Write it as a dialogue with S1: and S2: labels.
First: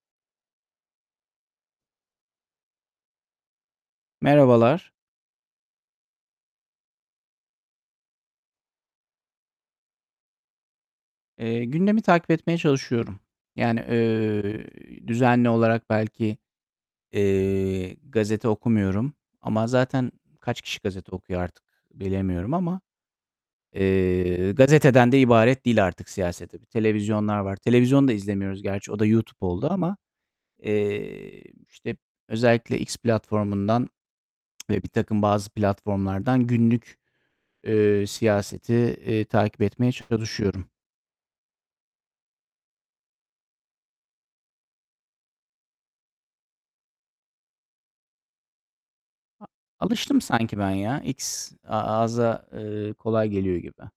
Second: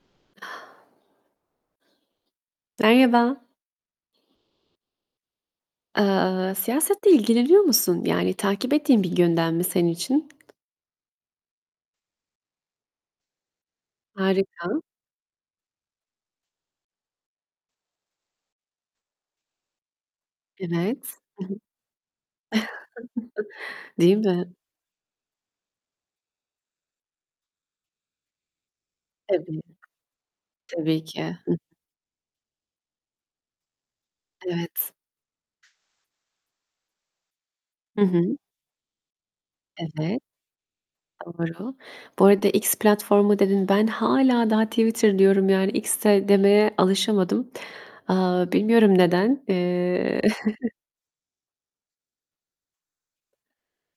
S1: Merhaba.
S2: Merhabalar.
S1: Eee, siyasetle ilgileniyor musun? Yani, takip ettiğin bir gündem mi senin için?
S2: Eee, gündemi takip etmeye çalışıyorum. Yani,
S1: Harika.
S2: eee, düzenli olarak belki, eee, gazete okumuyorum ama zaten kaç
S1: Evet.
S2: kişi gazete
S1: I hı.
S2: okuyor artık bilemiyorum ama.
S1: Değil
S2: Eee,
S1: mi?
S2: gazeteden de ibaret değil artık siyaset. Tabii televizyonlar var. Televizyon da izlemiyoruz gerçi, o da YouTube
S1: Evet.
S2: oldu ama.
S1: Tabii ki.
S2: Eee,
S1: Hıh.
S2: işte, özellikle X platformundan ve
S1: Evet.
S2: birtakım bazı platformlardan günlük,
S1: Hı
S2: eee,
S1: hı.
S2: siyaseti, eee, takip etmeye
S1: Evet,
S2: çalışıyorum.
S1: doğru, Bu arada X platformu dedin, ben hâlâ daha Twitter diyorum. Yani X se demeye alışamadım. Aaa, bilmiyorum neden. Eee
S2: Alıştım sanki ben ya. X a ağza, eee, kolay geliyor gibi.